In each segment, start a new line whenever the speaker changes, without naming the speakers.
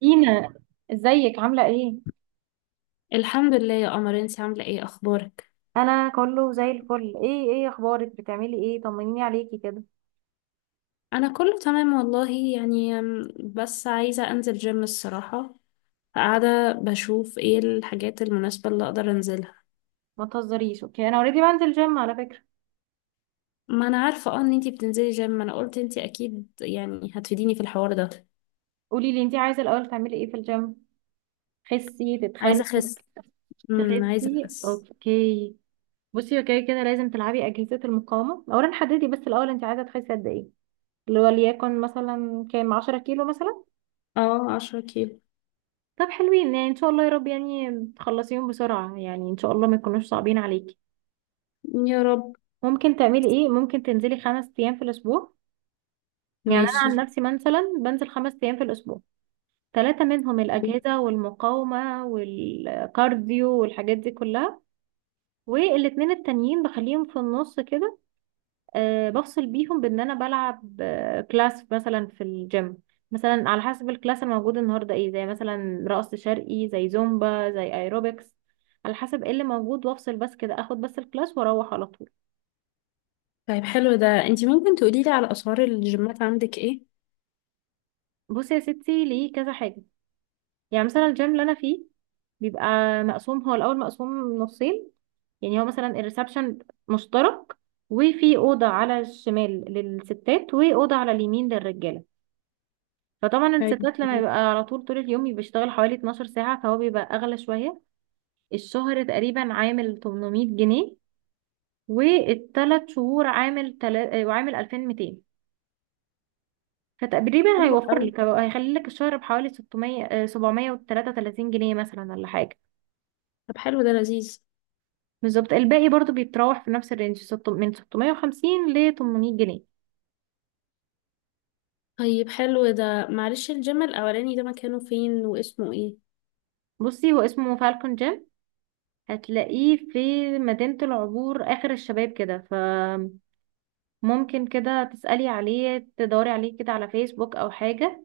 دينا، ازيك؟ عاملة ايه؟
الحمد لله يا قمر. انت عاملة ايه؟ اخبارك.
انا كله زي الفل. ايه اخبارك؟ بتعملي ايه؟ طمنيني عليكي كده.
انا كله تمام والله يعني بس عايزة انزل جيم الصراحة. قاعدة بشوف ايه الحاجات المناسبة اللي اقدر انزلها.
ما تهزريش، اوكي؟ انا اوريدي بنزل جيم على فكرة.
ما انا عارفة اه ان انتي بتنزلي جيم. انا قلت انتي اكيد يعني هتفيديني في الحوار ده.
قولي لي انت عايزة الاول تعملي ايه في الجيم؟ تخسي؟ تتخني؟
عايزة اخس. عايزة
تخسي،
اخس.
اوكي. بصي، اوكي كده لازم تلعبي اجهزة المقاومة اولا. حددي بس الاول انت عايزة تخسي قد ايه، اللي هو ليكن مثلا كام؟ 10 كيلو مثلا؟
اه، 10 كيلو.
طب حلوين، يعني ان شاء الله يا رب يعني تخلصيهم بسرعة، يعني ان شاء الله ما يكونوش صعبين عليكي.
يا رب.
ممكن تعملي ايه؟ ممكن تنزلي 5 ايام في الاسبوع. يعني انا
ماشي.
عن نفسي مثلا بنزل 5 ايام في الاسبوع، ثلاثة منهم الاجهزة والمقاومة والكارديو والحاجات دي كلها، والاتنين التانيين بخليهم في النص كده. أه، بفصل بيهم، بان انا بلعب كلاس مثلا في الجيم. مثلا على حسب الكلاس الموجود النهارده ايه، زي مثلا رقص شرقي، زي زومبا، زي ايروبكس، على حسب ايه اللي موجود. وافصل بس كده، اخد بس الكلاس واروح على طول.
طيب حلو ده، انتي ممكن تقوليلي على اسعار الجيمات عندك ايه؟
بصي يا ستي، ليه كذا حاجة. يعني مثلا الجيم اللي انا فيه بيبقى مقسوم. هو الاول مقسوم نصين، يعني هو مثلا الريسبشن مشترك، وفي اوضه على الشمال للستات، واوضه على اليمين للرجاله. فطبعا
طيب.
الستات لما
طيب.
بيبقى على طول، طول اليوم بيشتغل حوالي 12 ساعه، فهو بيبقى اغلى شويه. الشهر تقريبا عامل 800 جنيه، والثلاث شهور عامل تلا... آه، وعامل 2200. فتقريبا
حلو
هيوفر
قوي.
لك، هيخلي لك الشهر بحوالي 600، 733 جنيه مثلا، ولا حاجه.
طب حلو ده لذيذ.
بالظبط، الباقي برضو بيتراوح في نفس الرينج، من 650 ل 800 جنيه.
طيب حلو ده، معلش الجيم الأولاني ده مكانه فين واسمه ايه؟
بصي، هو اسمه فالكون جيم. هتلاقيه في مدينة العبور آخر الشباب كده، فممكن كده تسألي عليه، تدوري عليه كده على فيسبوك أو حاجة،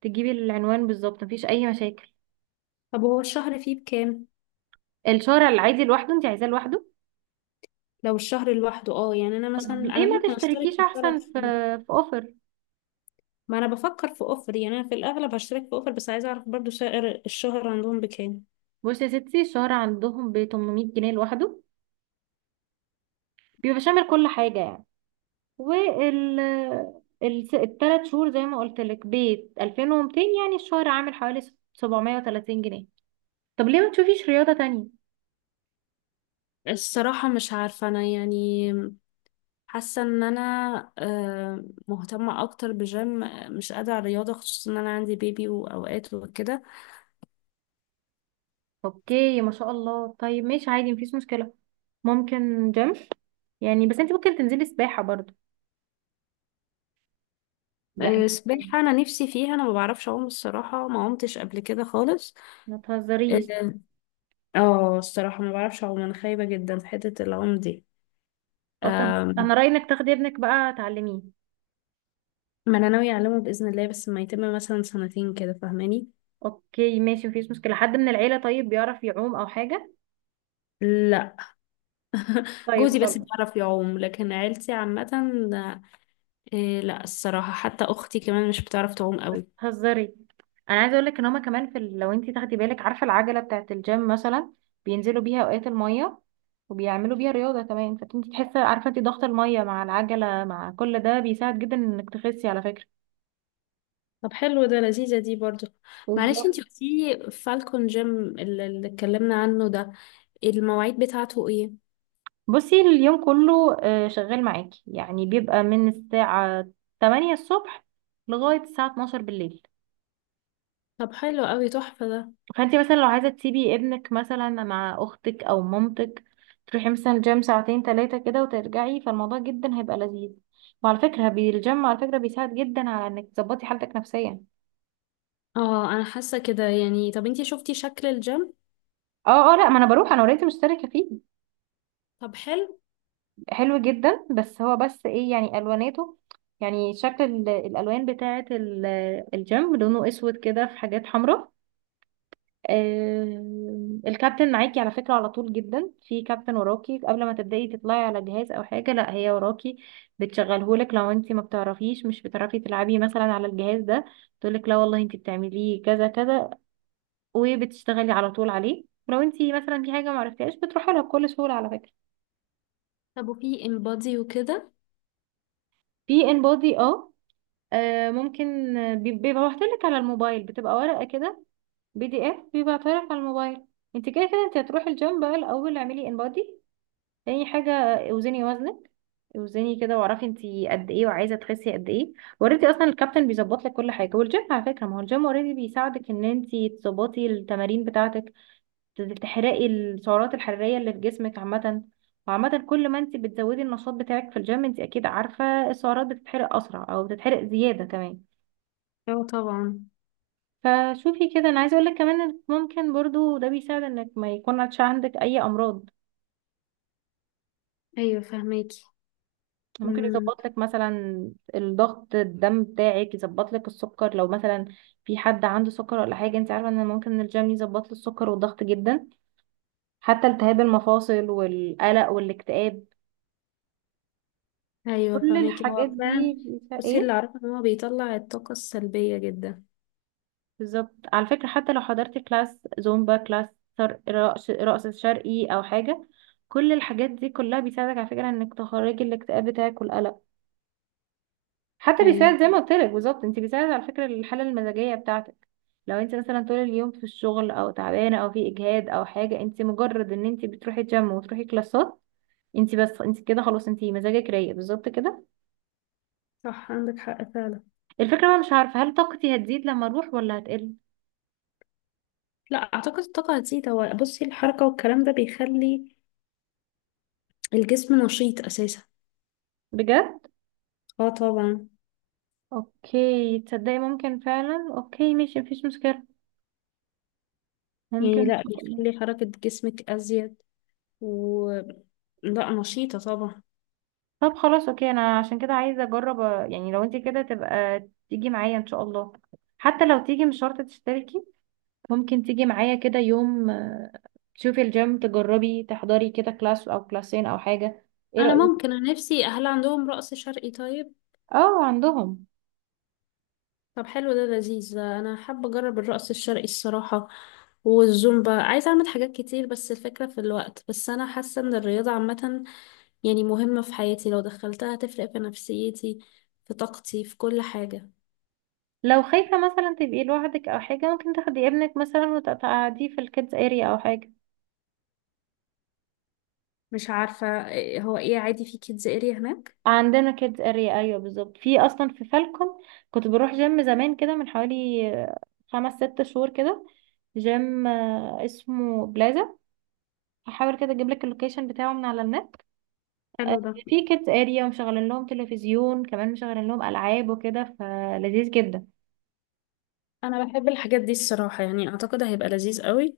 تجيبي العنوان بالظبط، مفيش أي مشاكل.
طب هو الشهر فيه بكام؟
الشارع العادي لوحده، انت عايزاه لوحده؟
لو الشهر لوحده اه، يعني انا مثلا
طب ليه
انا
ما
ممكن اشترك
تشتركيش
في
أحسن
الثلاث
في
شهور
في أوفر؟
ما انا بفكر في اوفر، يعني انا في الاغلب هشترك في اوفر، بس عايزه اعرف برضو سعر الشهر عندهم بكام.
بصي يا ستي، الشارع عندهم ب 800 جنيه لوحده، بيبقى شامل كل حاجة يعني. وال الثلاث شهور زي ما قلت لك بيت 2200، يعني الشهر عامل حوالي 730 جنيه. طب ليه ما تشوفيش رياضة تانية؟
الصراحه مش عارفه انا يعني. حاسه ان انا مهتمه اكتر بجيم، مش قادره على الرياضه، خصوصا ان انا عندي بيبي واوقات وكده.
اوكي، ما شاء الله. طيب ماشي، عادي مفيش مشكلة. ممكن جيم، يعني بس انت ممكن تنزلي سباحة برضو يعني.
سباحه انا نفسي فيها، انا ما بعرفش اعوم الصراحه، ما عمتش قبل كده خالص.
ما تهزريش.
اه الصراحة ما بعرفش اعوم، انا خايبة جدا في حتة العوم دي.
اه، طب
أم،
انا رأيي انك تاخدي ابنك بقى تعلميه.
ما انا ناوية اعلمه بإذن الله، بس ما يتم مثلا سنتين كده فاهماني.
اوكي ماشي، مفيش مشكلة. حد من العيلة طيب بيعرف يعوم او حاجة؟
لا.
طيب
جوزي بس
خلاص.
بيعرف يعوم لكن عيلتي عامة. إيه لا الصراحة، حتى اختي كمان مش بتعرف تعوم قوي.
هزري، انا عايزه اقول لك ان هما كمان في لو انت تاخدي بالك، عارفه العجله بتاعه الجيم مثلا، بينزلوا بيها اوقات الميه وبيعملوا بيها رياضه كمان. فانت تحسي، عارفه انت، ضغط الميه مع العجله مع كل ده بيساعد جدا انك تخسي على فكره.
طب حلو ده، لذيذة دي برضو. معلش
بالظبط.
انتي قلتيلي فالكون جيم، اللي اتكلمنا عنه ده، المواعيد بتاعته ايه؟
بصي، اليوم كله شغال معاكي يعني. بيبقى من الساعه 8 الصبح لغايه الساعه 12 بالليل.
طب حلو قوي، تحفة ده.
فانت مثلا لو عايزه تسيبي ابنك مثلا مع اختك او مامتك، تروحي مثلا الجيم ساعتين ثلاثه كده وترجعي، فالموضوع جدا هيبقى لذيذ. وعلى فكره، الجيم على فكره بيساعد جدا على انك تظبطي حالتك نفسيا.
اه انا حاسة كده يعني. طب انتي شفتي شكل الجيم؟
اه، اه، لا ما انا بروح، انا اوريدي مشتركه فيه.
طب حلو.
حلو جدا، بس هو بس ايه يعني الواناته، يعني شكل الالوان بتاعه الجيم. لونه اسود كده، في حاجات حمراء. الكابتن معاكي على فكرة على طول. جدا في كابتن وراكي قبل ما تبدأي تطلعي على جهاز او حاجة، لا هي وراكي بتشغلهولك. لو انت ما بتعرفيش، مش بتعرفي تلعبي مثلا على الجهاز ده، تقولك لا والله انت بتعمليه كذا كذا، وبتشتغلي على طول عليه. لو انت مثلا في حاجة ما عرفتيهاش بتروحي لها بكل سهولة على فكرة.
طب وفي انبادي وكده؟
في ان بودي، اه. ممكن، بيبقى لك على الموبايل، بتبقى ورقة كده، بي دي اف، بيبعتها لك على الموبايل. انت كده كده انت هتروحي الجيم، بقى الاول اعملي ان بودي. تاني حاجة، اوزني وزنك. اوزني كده واعرفي انتي قد ايه وعايزة تخسي قد ايه. اوريدي اصلا الكابتن بيظبط لك كل حاجة، والجيم على فكرة، ما هو الجيم اوريدي بيساعدك ان انتي تظبطي التمارين بتاعتك، تحرقي السعرات الحرارية اللي في جسمك عامة. وعامة كل ما انتي بتزودي النشاط بتاعك في الجيم، انتي اكيد عارفة السعرات بتتحرق اسرع او بتتحرق زيادة كمان.
اه طبعا.
فشوفي كده، انا عايزة اقولك كمان إنك ممكن برضو ده بيساعد انك ما يكونش عندك اي امراض.
ايوه فهماكي.
ممكن
امم.
يظبط لك مثلا الضغط، الدم بتاعك، يظبط لك السكر لو مثلا في حد عنده سكر ولا حاجه. انت عارفه ان ممكن الجيم يظبط له السكر والضغط جدا، حتى التهاب المفاصل والقلق والاكتئاب.
ايوه
كل
فهماكي،
الحاجات
هو
دي
فعلا. بصي
ايه،
اللي اعرفه ان هو بيطلع الطاقه السلبيه جدا.
بالظبط. على فكره حتى لو حضرت كلاس زومبا، كلاس رقص، رقص شرقي او حاجه، كل الحاجات دي كلها بيساعدك على فكره انك تخرجي الاكتئاب بتاعك والقلق. حتى
ايوه.
بيساعد، زي ما قلت لك بالظبط، انت بيساعد على فكره الحاله المزاجيه بتاعتك. لو انت مثلا طول اليوم في الشغل او تعبانه او في اجهاد او حاجه، انت مجرد ان انت بتروحي جيم وتروحي كلاسات، انت بس، انت كده خلاص، انت مزاجك رايق بالظبط كده.
صح عندك حق فعلا.
الفكره بقى مش عارفه، هل طاقتي هتزيد لما اروح ولا هتقل؟
لا اعتقد الطاقه هتزيد. هو بصي، الحركه والكلام ده بيخلي الجسم نشيط اساسا.
بجد؟
اه طبعا.
اوكي، تصدقي ممكن فعلا. اوكي ماشي، مفيش مشكله، ممكن
يعني
إن
لا
شاء الله.
بيخلي حركه جسمك ازيد، و، لا نشيطه طبعا.
طب خلاص اوكي، انا عشان كده عايزه اجرب، يعني لو انت كده تبقى تيجي معايا ان شاء الله. حتى لو تيجي، مش شرط تشتركي، ممكن تيجي معايا كده يوم، تشوفي الجيم، تجربي، تحضري كده كلاس او كلاسين او حاجة. ايه
انا
رأيك؟
ممكن، انا نفسي، هل عندهم رقص شرقي طيب؟
اه عندهم.
طب حلو ده لذيذ ده، انا حابه اجرب الرقص الشرقي الصراحه والزومبا. عايزه اعمل حاجات كتير بس الفكره في الوقت. بس انا حاسه ان الرياضه عامه يعني مهمه في حياتي، لو دخلتها هتفرق في نفسيتي، في طاقتي، في كل حاجه.
لو خايفة مثلا تبقي لوحدك او حاجة، ممكن تاخدي ابنك مثلا وتقعديه في الكيدز اريا او حاجة.
مش عارفه هو ايه، عادي في كيدز اريا هناك؟
عندنا كيدز اريا، ايوه بالظبط، في اصلا في فالكون. كنت بروح جيم زمان كده من حوالي خمس ست شهور كده، جيم اسمه بلازا. هحاول كده اجيب لك اللوكيشن بتاعه من على النت. آه،
حلو ده.
في كيدز اريا ومشغلين لهم تلفزيون كمان، مشغلين لهم العاب وكده، فلذيذ جدا.
انا بحب الحاجات دي الصراحه، يعني اعتقد هيبقى لذيذ قوي.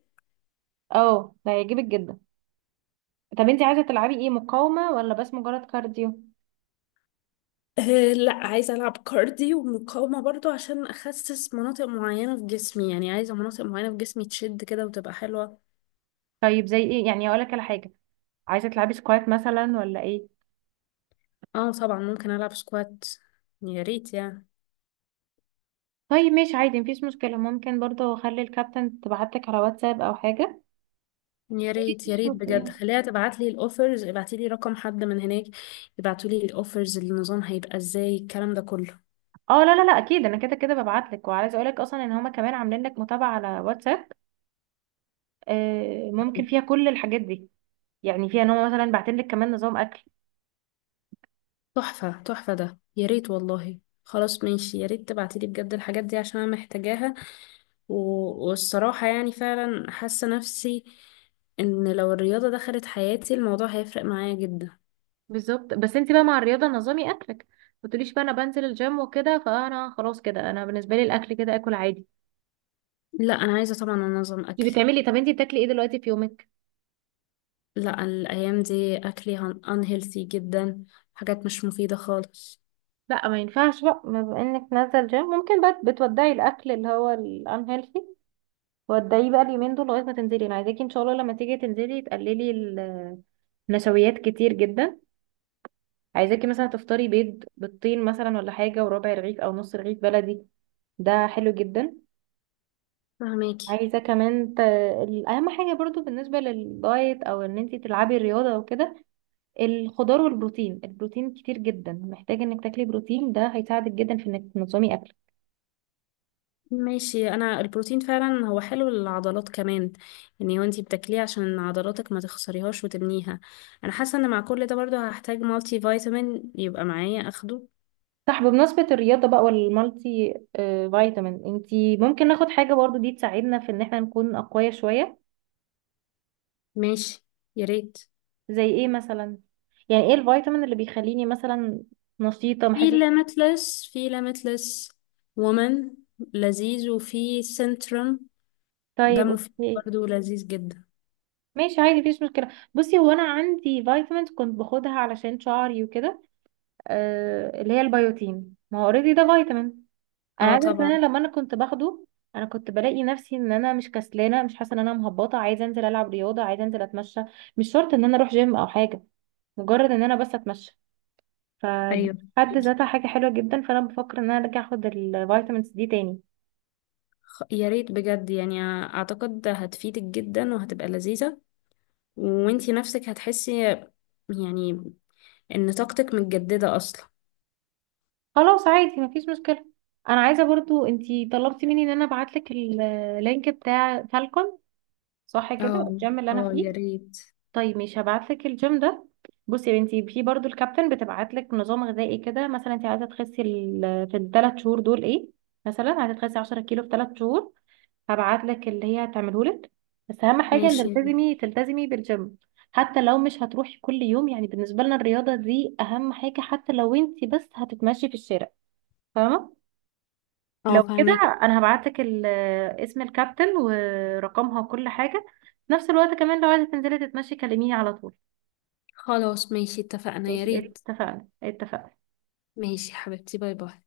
اه، ده هيعجبك جدا. طب انت عايزه تلعبي ايه؟ مقاومه ولا بس مجرد كارديو؟
أه لا، عايزه العب كارديو ومقاومه برضو عشان اخسس مناطق معينه في جسمي، يعني عايزه مناطق معينه في جسمي تشد كده وتبقى حلوه.
طيب زي ايه يعني، اقول لك على حاجه. عايزه تلعبي سكوات مثلا ولا ايه؟
اه طبعا، ممكن العب سكوات، يا ريت يعني.
طيب ماشي، عادي مفيش مشكله. ممكن برضه اخلي الكابتن تبعتلك على واتساب او حاجه.
يا ريت، يا ريت بجد. خليها تبعت لي الاوفرز، ابعتي لي رقم حد من هناك يبعتوا لي الاوفرز، النظام هيبقى ازاي الكلام ده كله.
اه لا، لا، لا، اكيد انا كده كده ببعتلك. وعايزه اقول لك اصلا ان هما كمان عاملين لك متابعه على واتساب. ممكن فيها كل الحاجات دي، يعني فيها ان هو مثلا بعتين لك كمان نظام اكل.
تحفة، تحفة ده، يا ريت والله. خلاص ماشي، يا ريت تبعتي لي بجد الحاجات دي عشان انا محتاجاها. و... والصراحة يعني فعلا حاسة نفسي ان لو الرياضة دخلت حياتي الموضوع هيفرق معايا جدا.
بالظبط، بس انت بقى مع الرياضه نظامي اكلك، ما تقوليش بقى انا بنزل الجيم وكده فانا خلاص كده، انا بالنسبه لي الاكل كده اكل عادي.
لا، انا عايزة طبعا انظم
انت
اكلي.
بتعملي، طب انت بتاكلي ايه دلوقتي في يومك؟
لا الأيام دي أكلي unhealthy جدا، حاجات مش مفيدة خالص.
لا، ما ينفعش بقى. ما بما انك نازله جيم، ممكن بقى بتودعي الاكل اللي هو الانهيلثي. ودعيه بقى اليومين دول لغايه ما تنزلي. انا عايزاكي ان شاء الله لما تيجي تنزلي تقللي النشويات كتير جدا. عايزاكي مثلا تفطري بيض بالطين مثلا ولا حاجه، وربع رغيف او نص رغيف بلدي. ده حلو جدا.
فهماكي.
عايزة كمان أهم حاجة برضو بالنسبة للدايت أو إن أنتي تلعبي الرياضة وكده، الخضار والبروتين. البروتين كتير جدا، محتاجة إنك تاكلي بروتين، ده هيساعدك جدا في إنك تنظمي أكلك.
ماشي. أنا البروتين فعلا هو حلو للعضلات كمان يعني، وانتي بتاكليه عشان عضلاتك ما تخسريهاش وتبنيها. أنا حاسة إن مع كل ده برضه هحتاج مالتي فيتامين يبقى معايا أخده.
صح، بمناسبة الرياضة بقى والمالتي فيتامين، أنتي ممكن ناخد حاجة برضو دي تساعدنا في إن إحنا نكون أقوياء شوية.
ماشي. يا ريت.
زي إيه مثلا؟ يعني إيه الفيتامين اللي بيخليني مثلا نشيطة
في
محسة؟
ليميتلس، في ليميتلس وومن لذيذ، وفي سنترم ده
طيب
مفيد
أوكي.
برضه لذيذ جدا.
ماشي، عادي مفيش مشكلة. بصي، هو أنا عندي فيتامينز كنت باخدها علشان شعري وكده، آه اللي هي البيوتين. ما هو اوريدي ده فيتامين. انا
اه
عايزه اعرف، ان
طبعا.
انا لما انا كنت باخده، انا كنت بلاقي نفسي ان انا مش كسلانه، مش حاسه ان انا مهبطه، عايزه انزل العب رياضه، عايزه انزل اتمشى، مش شرط ان انا اروح جيم او حاجه، مجرد ان انا بس اتمشى. فدي
ايوه
في حد ذاتها حاجه حلوه جدا، فانا بفكر ان انا ارجع اخد الفيتامينز دي تاني.
يا ريت بجد، يعني اعتقد هتفيدك جدا وهتبقى لذيذة وانتي نفسك هتحسي يعني ان طاقتك متجددة اصلا.
خلاص عادي، مفيش مشكله. انا عايزه برضو، انتي طلبتي مني ان انا ابعت لك اللينك بتاع فالكون، صح
اه،
كده؟ الجيم اللي انا
اه يا
فيه.
ريت.
طيب مش هبعتلك الجيم ده. بصي يا بنتي، في برضو الكابتن بتبعتلك نظام غذائي كده، مثلا انت عايزه تخسي في ال 3 شهور دول ايه، مثلا عايزه تخسي 10 كيلو في 3 شهور، هبعتلك اللي هي هتعمله لك. بس اهم حاجه ان
ماشي يا ريت.
تلتزمي، تلتزمي بالجيم. حتى لو مش هتروحي كل يوم، يعني بالنسبه لنا الرياضه دي اهم حاجه، حتى لو انت بس هتتمشي في الشارع، فاهمه؟
اه
لو كده،
فهمك.
انا هبعتلك اسم الكابتن ورقمها وكل حاجه. في نفس الوقت كمان، لو عايزه تنزلي تتمشي، كلميني على طول.
خلاص ماشي اتفقنا، يا
ماشي،
ريت.
اتفقنا، اتفقنا.
ماشي حبيبتي، باي باي.